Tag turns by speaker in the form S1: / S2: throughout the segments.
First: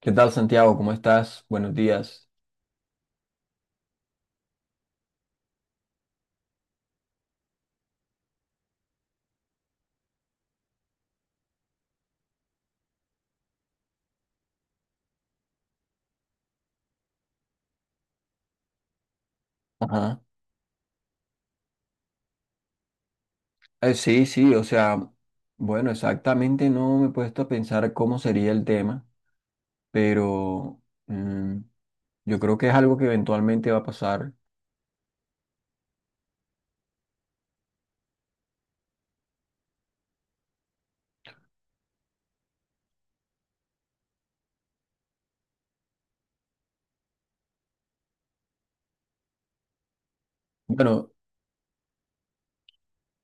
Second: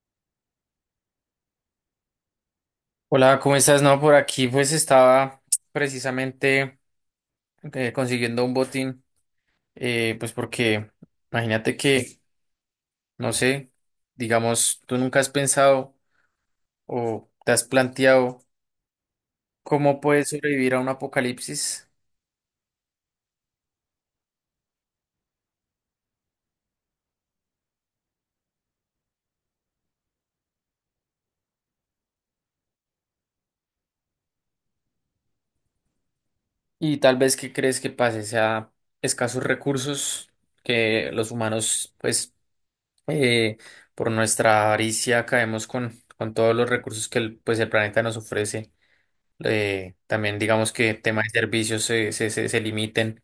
S1: ¿Qué tal, Santiago? ¿Cómo estás? Buenos días.
S2: Hola, ¿cómo estás? No, por aquí pues estaba precisamente consiguiendo un botín, pues porque imagínate que, no sé, digamos, tú nunca has pensado o te has planteado cómo
S1: Ajá.
S2: puedes sobrevivir a un apocalipsis.
S1: Sí, sí, o sea, bueno, exactamente no me he puesto a pensar cómo sería el tema, pero mm, yo creo que es algo que eventualmente va a pasar.
S2: Y tal vez qué crees que pase, o sea, escasos recursos que los humanos pues eh, por nuestra avaricia caemos con todos los recursos que pues el planeta nos ofrece. También digamos que
S1: Bueno,
S2: tema de servicios se limiten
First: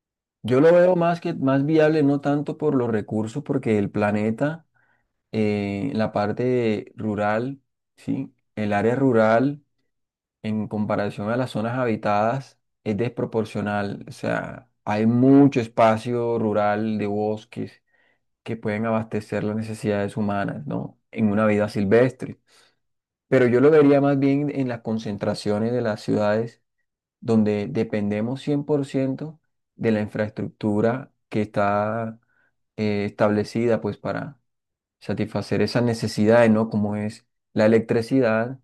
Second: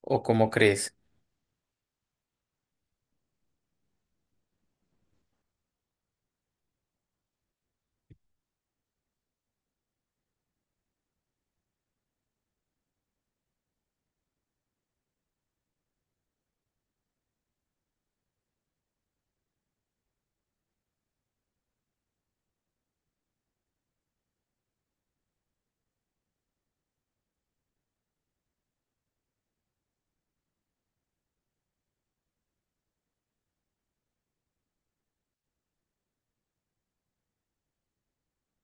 S2: o cómo
S1: yo lo veo
S2: crees.
S1: más viable, no tanto por los recursos, porque el planeta, la parte rural, sí, el área rural. En comparación a las zonas habitadas es desproporcional. O sea, hay mucho espacio rural de bosques que pueden abastecer las necesidades humanas, ¿no? En una vida silvestre. Pero yo lo vería más bien en las concentraciones de las ciudades donde dependemos 100% de la infraestructura que está establecida pues para satisfacer esas necesidades, ¿no? Como es la electricidad,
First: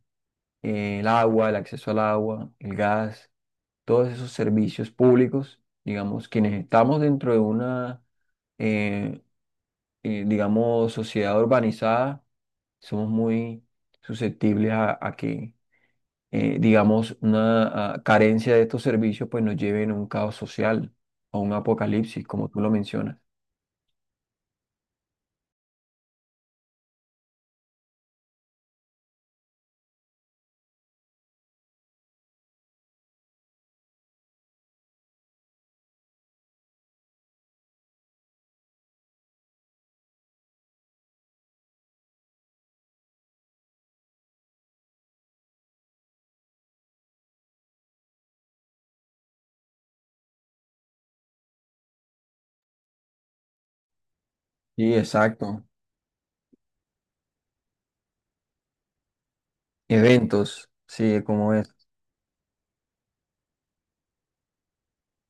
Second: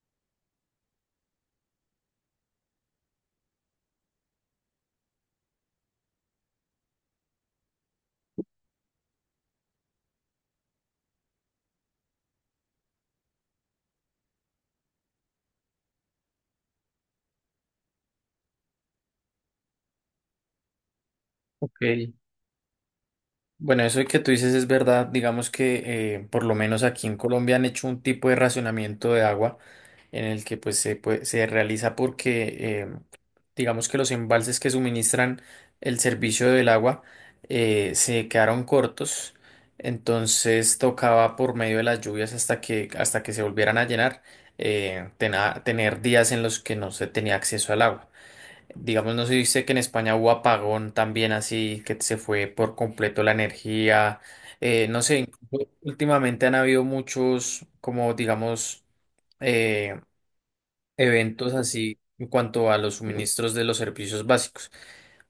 S1: el agua, el acceso al agua, el gas, todos esos servicios públicos, digamos, quienes estamos dentro de una, eh, digamos, sociedad urbanizada, somos muy susceptibles a que, digamos, una carencia de estos servicios pues nos lleven a un caos social, a un
S2: Ok.
S1: apocalipsis, como tú lo mencionas.
S2: Bueno, eso que tú dices es verdad, digamos que por lo menos aquí en Colombia han hecho un tipo de racionamiento de agua, en el que pues se realiza porque digamos que los embalses que suministran el servicio del agua se quedaron cortos. Entonces tocaba por medio de las lluvias hasta que se volvieran a llenar, tener días en los que no se tenía acceso al agua. Digamos, no se dice que en España hubo apagón también así, que se fue por completo la energía. eh,
S1: Sí,
S2: no sé,
S1: exacto.
S2: incluso últimamente han habido muchos, como digamos, eh,
S1: Eventos, sí, como
S2: eventos
S1: es.
S2: así en cuanto a los suministros de los servicios básicos.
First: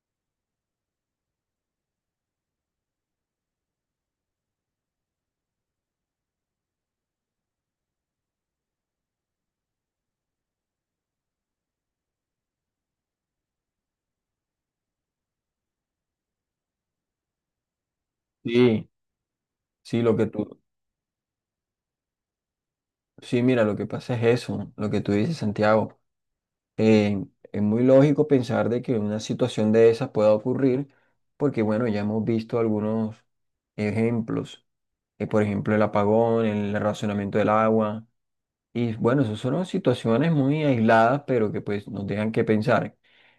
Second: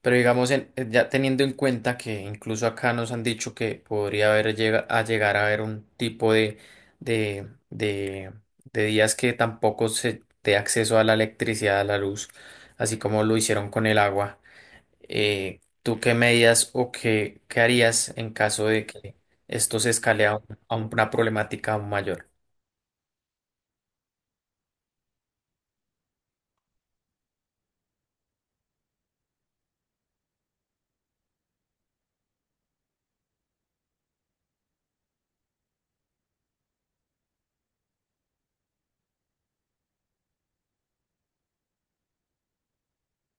S2: Pero digamos, ya teniendo en cuenta que incluso acá nos han dicho que podría haber a llegar a haber un tipo de, de, de días que tampoco se dé acceso a la electricidad, a la luz, así como lo hicieron con el agua. ¿Tú qué medidas o qué harías en caso de
S1: Sí,
S2: que esto se
S1: sí,
S2: escale a, un- a una problemática aún mayor?
S1: sí, mira, lo que pasa es eso, lo que tú dices, Santiago. Eh, es muy lógico pensar de que una situación de esas pueda ocurrir porque, bueno, ya hemos visto algunos ejemplos, por ejemplo, el apagón, el racionamiento del agua, y bueno, esas son situaciones muy aisladas, pero que pues nos dejan que pensar.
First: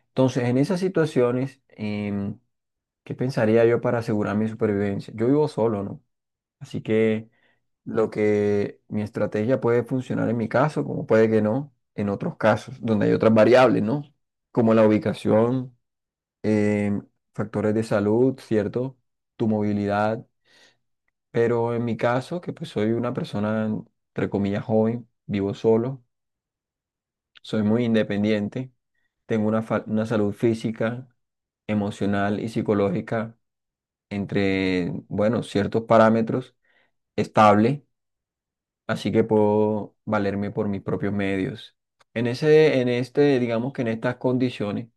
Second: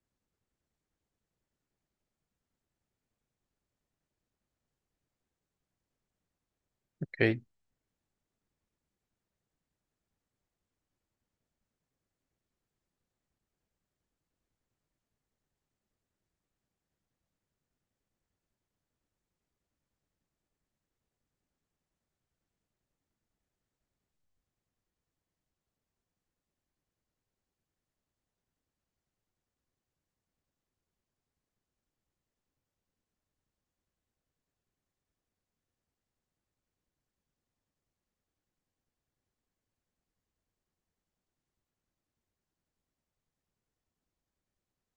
S1: Entonces, en esas situaciones, ¿qué pensaría yo para asegurar mi supervivencia? Yo vivo solo, ¿no? Así que
S2: Ok,
S1: lo que mi estrategia puede funcionar en mi caso, como puede que no, en otros casos, donde hay otras variables, ¿no? Como la ubicación, em, factores de salud, ¿cierto? Tu movilidad. Pero en mi caso, que pues soy una persona, entre comillas, joven, vivo solo, soy muy independiente, tengo una salud física, emocional y psicológica entre, bueno, ciertos parámetros estable, así que puedo valerme por mis propios medios. En ese, en este, digamos que en estas condiciones,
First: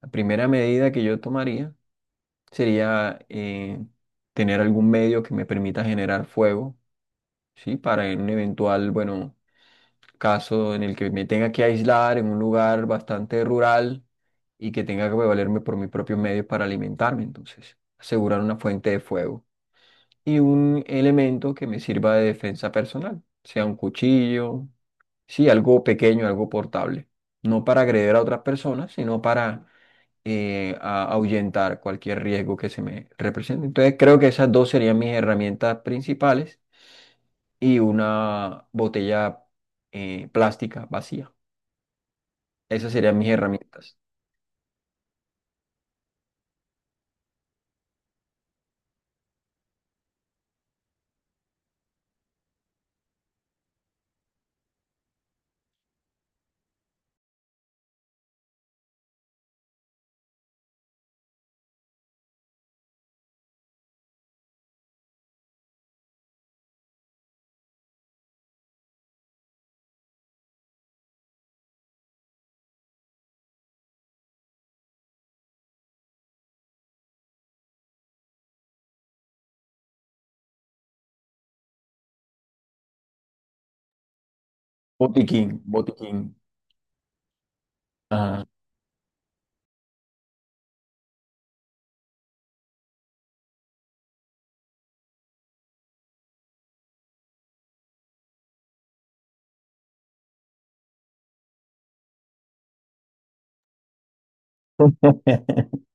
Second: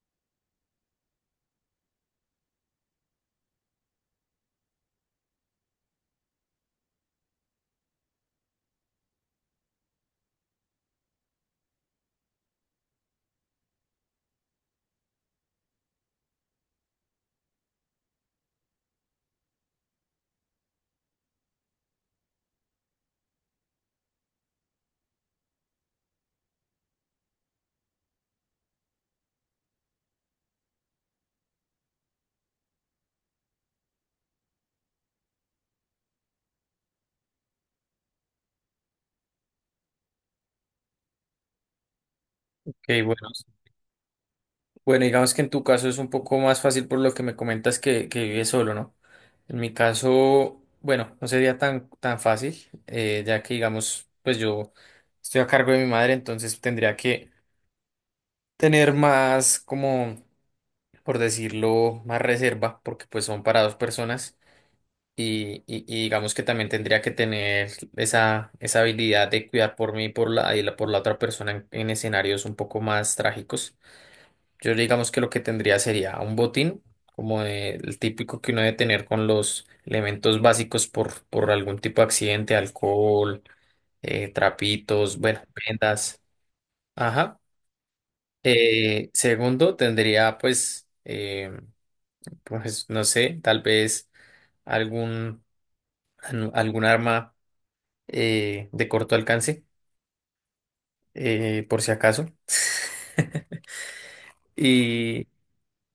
S1: la primera medida que yo tomaría sería tener algún medio que me permita generar fuego, ¿sí? Para en un eventual, bueno, caso en el que me tenga que aislar en un lugar bastante rural y que tenga que valerme por mis propios medios para alimentarme, entonces, asegurar una fuente de fuego y un elemento que me sirva de defensa personal, sea un cuchillo, sí, algo pequeño, algo portable, no para agreder a otras personas, sino para ahuyentar cualquier riesgo que se me represente. Entonces creo que esas dos serían mis herramientas principales y una botella plástica vacía. Esas
S2: ok,
S1: serían mis
S2: bueno.
S1: herramientas.
S2: Bueno, digamos que en tu caso es un poco más fácil por lo que me comentas que vives solo, ¿no? En mi caso, bueno, no sería tan fácil, ya que digamos, pues yo estoy a cargo de mi madre. Entonces tendría que tener más, como, por decirlo, más reserva, porque pues son para dos personas, y digamos que también tendría que tener esa habilidad de cuidar por mí y por la otra persona en escenarios un poco más trágicos. Yo digamos que lo que tendría sería un botín, como el típico que uno debe tener con los elementos básicos por algún tipo de accidente, alcohol, trapitos, bueno,
S1: Botiquín, botiquín.
S2: vendas. Ajá.
S1: Ajá.
S2: Segundo, tendría pues, pues, no sé, tal vez algún, algún arma de corto alcance, por si acaso. Y,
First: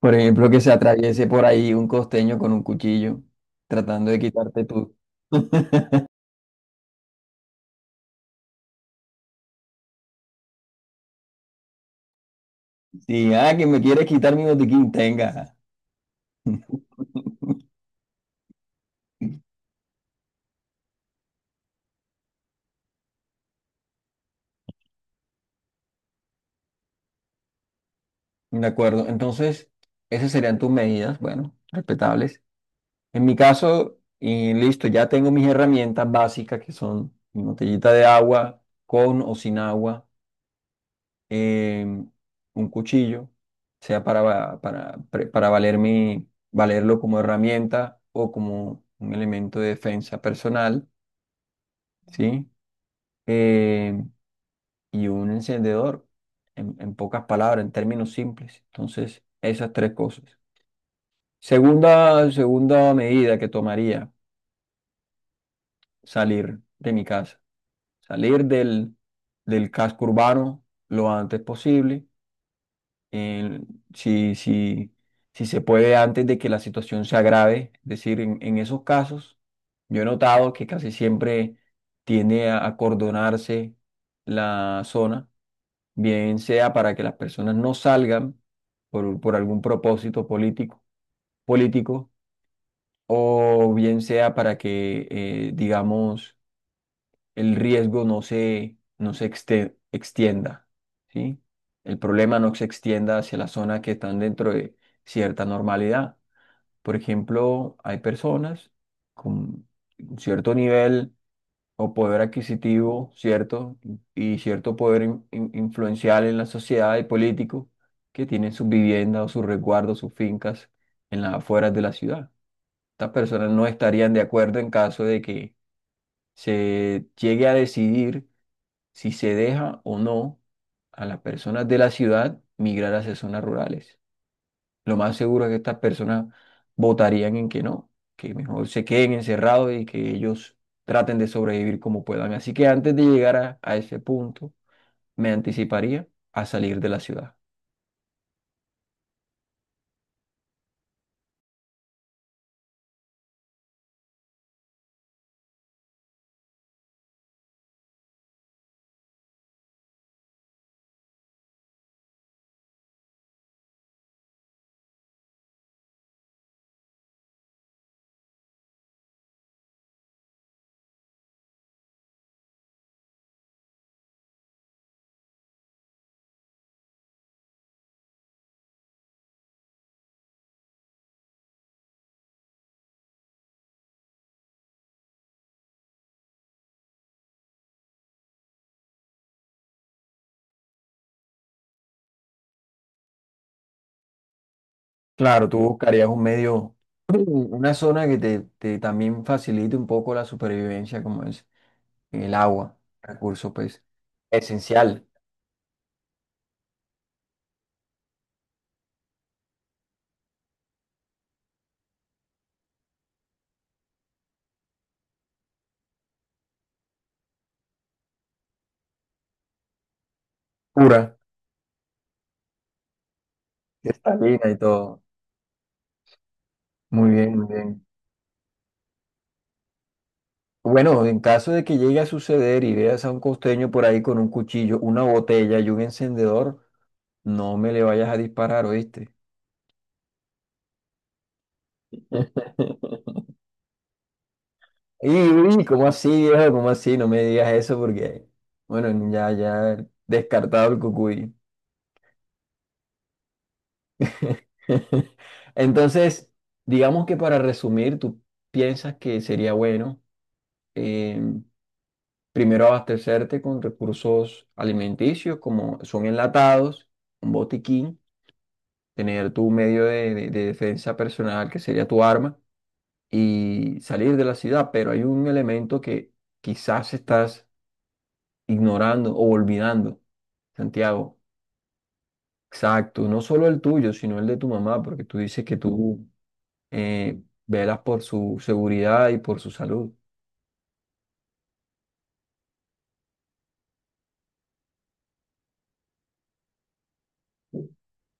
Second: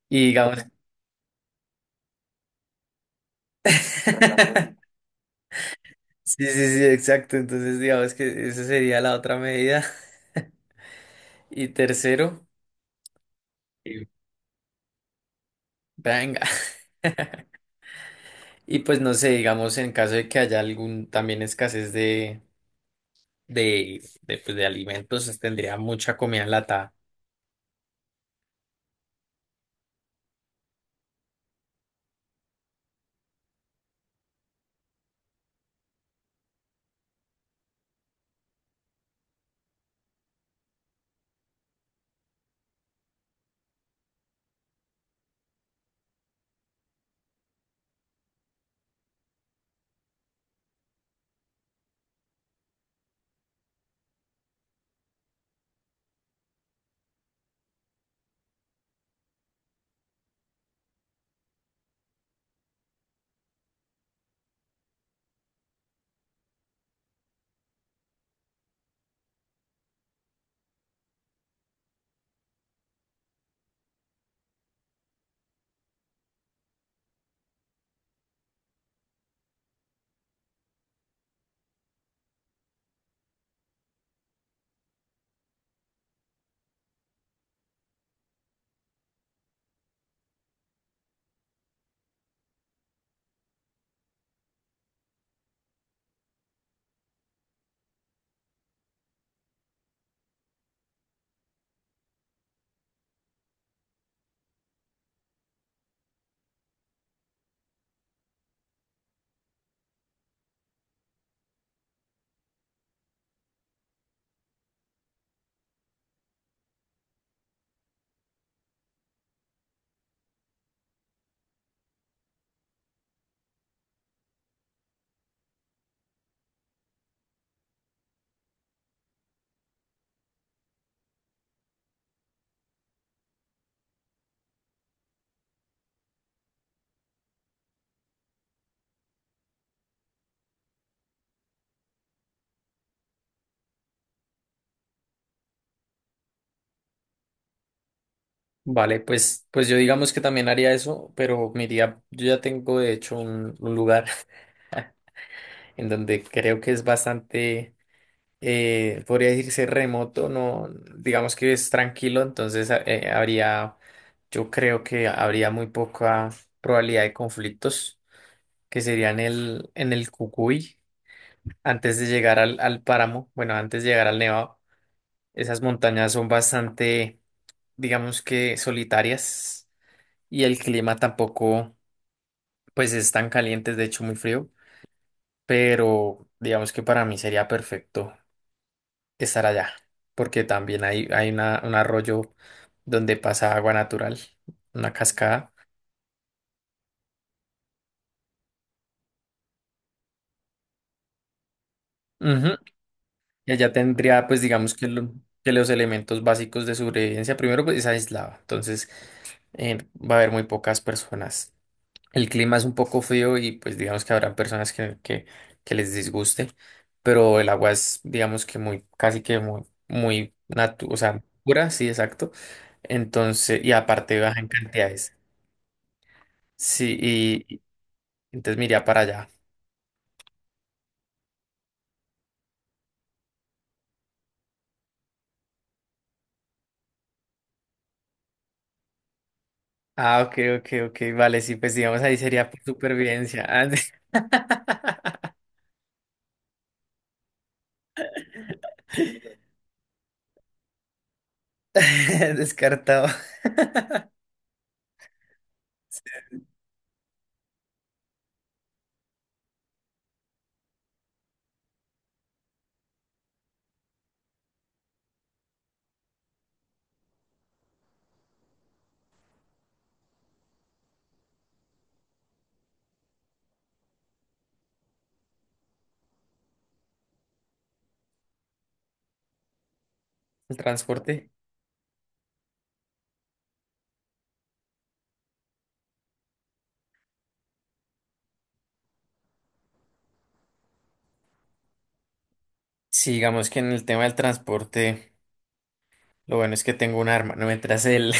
S1: Por
S2: y
S1: ejemplo, que
S2: digamos.
S1: se atraviese por ahí un costeño con un cuchillo, tratando de quitarte tú.
S2: Sí, sí, sí, exacto. Entonces, digamos que esa sería la otra medida. Y tercero.
S1: Sí, ah, que me quieres
S2: Sí.
S1: quitar mi botiquín, tenga.
S2: Venga. Y pues no sé, digamos, en caso de que haya algún también escasez pues, de alimentos, tendría mucha comida enlatada.
S1: De acuerdo, entonces esas serían tus medidas, bueno, respetables. En mi caso, y listo, ya tengo mis herramientas básicas que son mi botellita de agua, con o sin agua, em, un cuchillo, sea para, va- para, pre- para valer mi- valerlo como herramienta o como un elemento de defensa personal, ¿sí? Em, y un encendedor, en pocas palabras, en términos simples. Entonces, esas tres cosas. Segunda medida que tomaría, salir de mi casa, salir del casco urbano lo antes posible, el- si, si, si se puede antes de que la situación se agrave. Es decir, en esos casos, yo he notado que casi siempre tiende a acordonarse la zona, bien sea para que las personas no salgan por algún propósito político, o bien sea para que, digamos, el riesgo no se extienda, ¿sí? El problema no se extienda hacia la zona que están dentro de cierta normalidad. Por ejemplo, hay personas con un cierto nivel o poder adquisitivo, ¿cierto? Y cierto poder influencial en la sociedad y político, que tienen sus viviendas o sus resguardos, sus fincas en las afueras de la ciudad. Estas personas no estarían de acuerdo en caso de que se llegue a decidir si se deja o no a las personas de la ciudad migrar hacia zonas rurales. Lo más seguro es que estas personas votarían en que no, que mejor se queden encerrados y que ellos traten de sobrevivir como puedan. Así que antes de llegar a ese punto, me anticiparía a salir de la ciudad.
S2: Vale, pues yo digamos que también haría eso, pero me iría. Yo ya tengo de hecho un lugar en donde creo que es bastante. Podría decirse remoto, no, digamos que es tranquilo. Entonces yo creo que habría muy poca probabilidad de conflictos, que serían en el Cucuy, antes de llegar al páramo, bueno, antes de llegar al Nevado. Esas montañas son bastante, digamos que solitarias, y el clima tampoco, pues es tan caliente, es de hecho muy frío, pero digamos que para mí sería perfecto estar allá, porque también un arroyo donde pasa agua natural, una
S1: Claro,
S2: cascada.
S1: tú buscarías un medio, una zona que te también facilite un poco la supervivencia, como es el
S2: Ujú.
S1: agua, recurso
S2: Y allá
S1: pues
S2: tendría, pues digamos que,
S1: esencial,
S2: lo- que los elementos básicos de sobrevivencia. Primero, pues es aislado, entonces va a haber muy pocas personas. El clima es un poco frío y pues digamos que habrá personas que les disguste, pero el agua es, digamos que casi que muy, o
S1: pura,
S2: sea, pura, sí, exacto. Entonces, y aparte baja en
S1: cristalina y todo.
S2: cantidades. Sí,
S1: Muy bien,
S2: y
S1: muy
S2: y
S1: bien.
S2: entonces me iría para allá.
S1: Bueno, en caso de que llegue a suceder y veas a un costeño por ahí con un cuchillo, una botella y un encendedor, no me le vayas a disparar, ¿oíste?
S2: Ah, ok, ok, ok, vale, sí, pues digamos ahí sería por supervivencia. Ah,
S1: Y, uy, ¿cómo así, viejo? ¿Cómo así? No me digas eso porque, bueno, ya, ya descartado el cucuy.
S2: Descartado.
S1: Entonces, digamos que para resumir, tú piensas que sería bueno, eh, primero abastecerte con recursos alimenticios como son enlatados, un botiquín, tener tu medio de defensa personal, que sería tu arma, y salir de la ciudad. Pero hay un elemento que quizás estás ignorando o olvidando,
S2: El
S1: Santiago.
S2: transporte.
S1: Exacto, no solo el tuyo, sino el de tu mamá, porque tú dices que tú, velas por su seguridad y por su salud.
S2: Sí, digamos que en el tema del transporte, lo bueno es que tengo un arma, no mientras el,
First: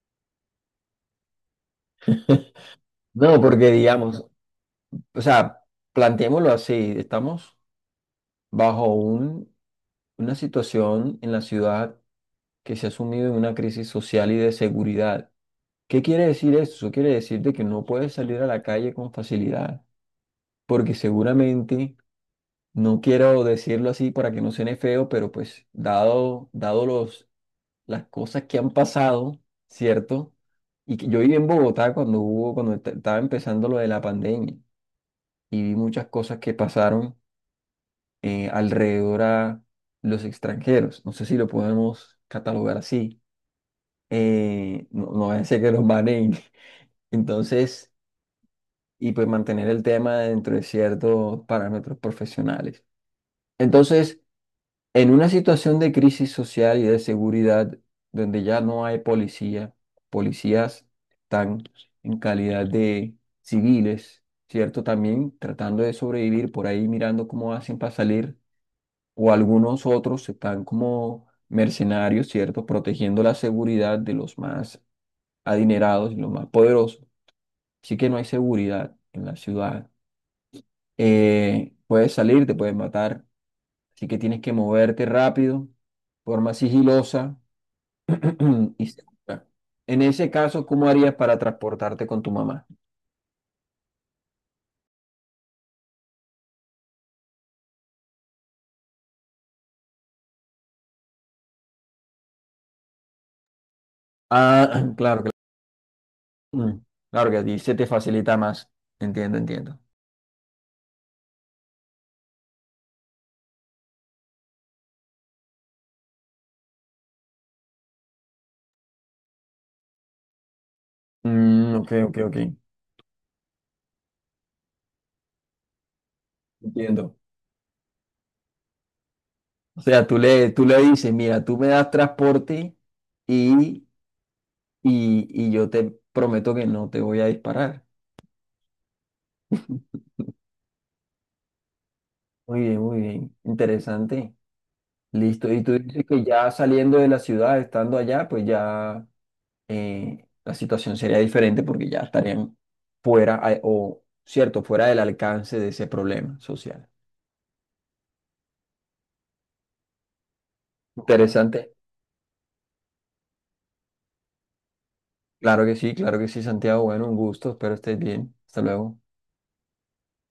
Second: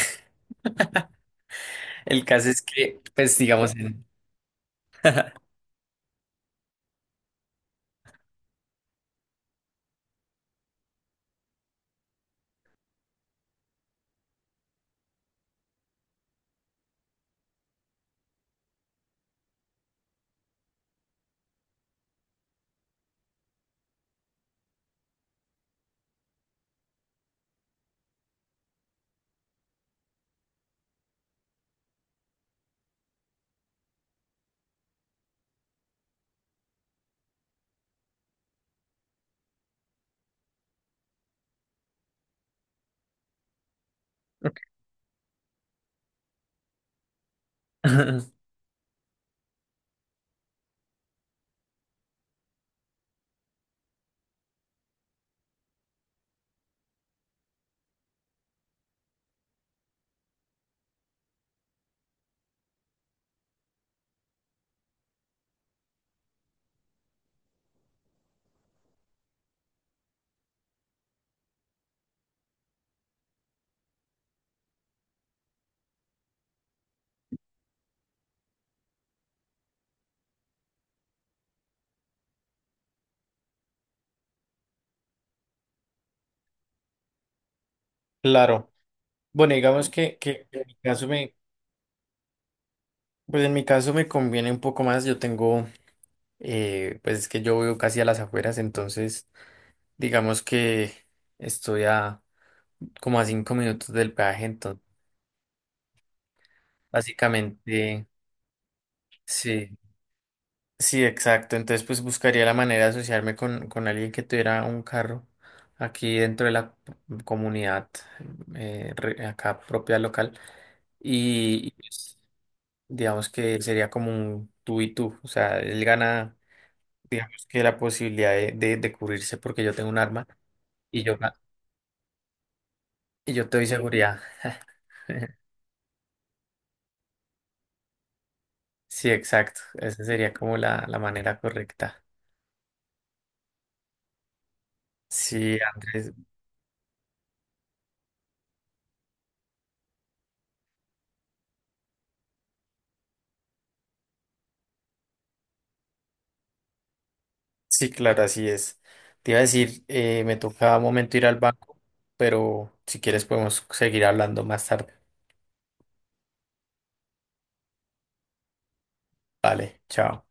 S2: el caso es que, pues
S1: No, porque
S2: digamos.
S1: digamos, o sea, planteémoslo así, estamos bajo un, una situación en la ciudad que se ha sumido en una crisis social y de seguridad. ¿Qué quiere decir eso? Eso quiere decir de que no puedes salir a la calle con facilidad, porque seguramente, no quiero decirlo así para que no suene feo, pero pues dado, dado los, las cosas que han pasado, ¿cierto? Y que yo viví en Bogotá cuando estaba empezando lo de la pandemia y vi muchas cosas que pasaron alrededor a los extranjeros. No sé si lo podemos catalogar así. No, no vaya a ser que los banen. Entonces... y pues mantener el tema dentro de ciertos parámetros profesionales. Entonces, en una situación de crisis social y de seguridad donde ya no hay policía, policías están en calidad de civiles, ¿cierto? También tratando de sobrevivir por ahí mirando cómo hacen para salir, o algunos otros están como mercenarios, ¿cierto? Protegiendo la seguridad de los más adinerados y los más poderosos. Así que no hay seguridad en la ciudad, puedes salir, te puedes matar. Así que tienes que moverte rápido, forma sigilosa
S2: Claro.
S1: y segura.
S2: Bueno, digamos
S1: En
S2: que,
S1: ese
S2: que en
S1: caso,
S2: mi
S1: ¿cómo
S2: caso
S1: harías para transportarte con tu mamá?
S2: pues en mi caso me conviene un poco más. Yo tengo, pues es que yo vivo casi a las afueras. Entonces digamos que estoy a como a 5 minutos del peaje.
S1: Ah, claro, claro. Mm, claro que a ti se te
S2: Básicamente,
S1: facilita más. Entiendo, entiendo.
S2: sí, sí, exacto. Entonces, pues buscaría la manera de asociarme con alguien que tuviera un carro aquí dentro de la comunidad, acá propia local. Y,
S1: Mm, ok, ok,
S2: pues,
S1: ok.
S2: digamos que sería como un tú y tú. O sea, él gana,
S1: Entiendo.
S2: digamos que la posibilidad de cubrirse porque yo
S1: O
S2: tengo un
S1: sea,
S2: arma,
S1: tú le
S2: y
S1: dices,
S2: yo, ga-
S1: mira, tú me das transporte
S2: y yo te doy
S1: y,
S2: seguridad.
S1: y, y yo te prometo que no te voy a disparar.
S2: Sí, exacto. Esa sería como la manera correcta.
S1: Muy bien, muy bien. Interesante. Listo,
S2: Sí,
S1: y tú dices
S2: Andrés.
S1: que ya saliendo de la ciudad, estando allá, pues ya, la situación sería diferente porque ya estarían fuera, o cierto, fuera del alcance de ese problema social.
S2: Sí, claro, así es. Te iba a decir, me toca un momento ir al
S1: Interesante.
S2: banco, pero si quieres podemos seguir hablando más tarde.
S1: Claro que sí, Santiago. Bueno, un gusto, espero estés bien. Hasta luego.
S2: Vale, chao.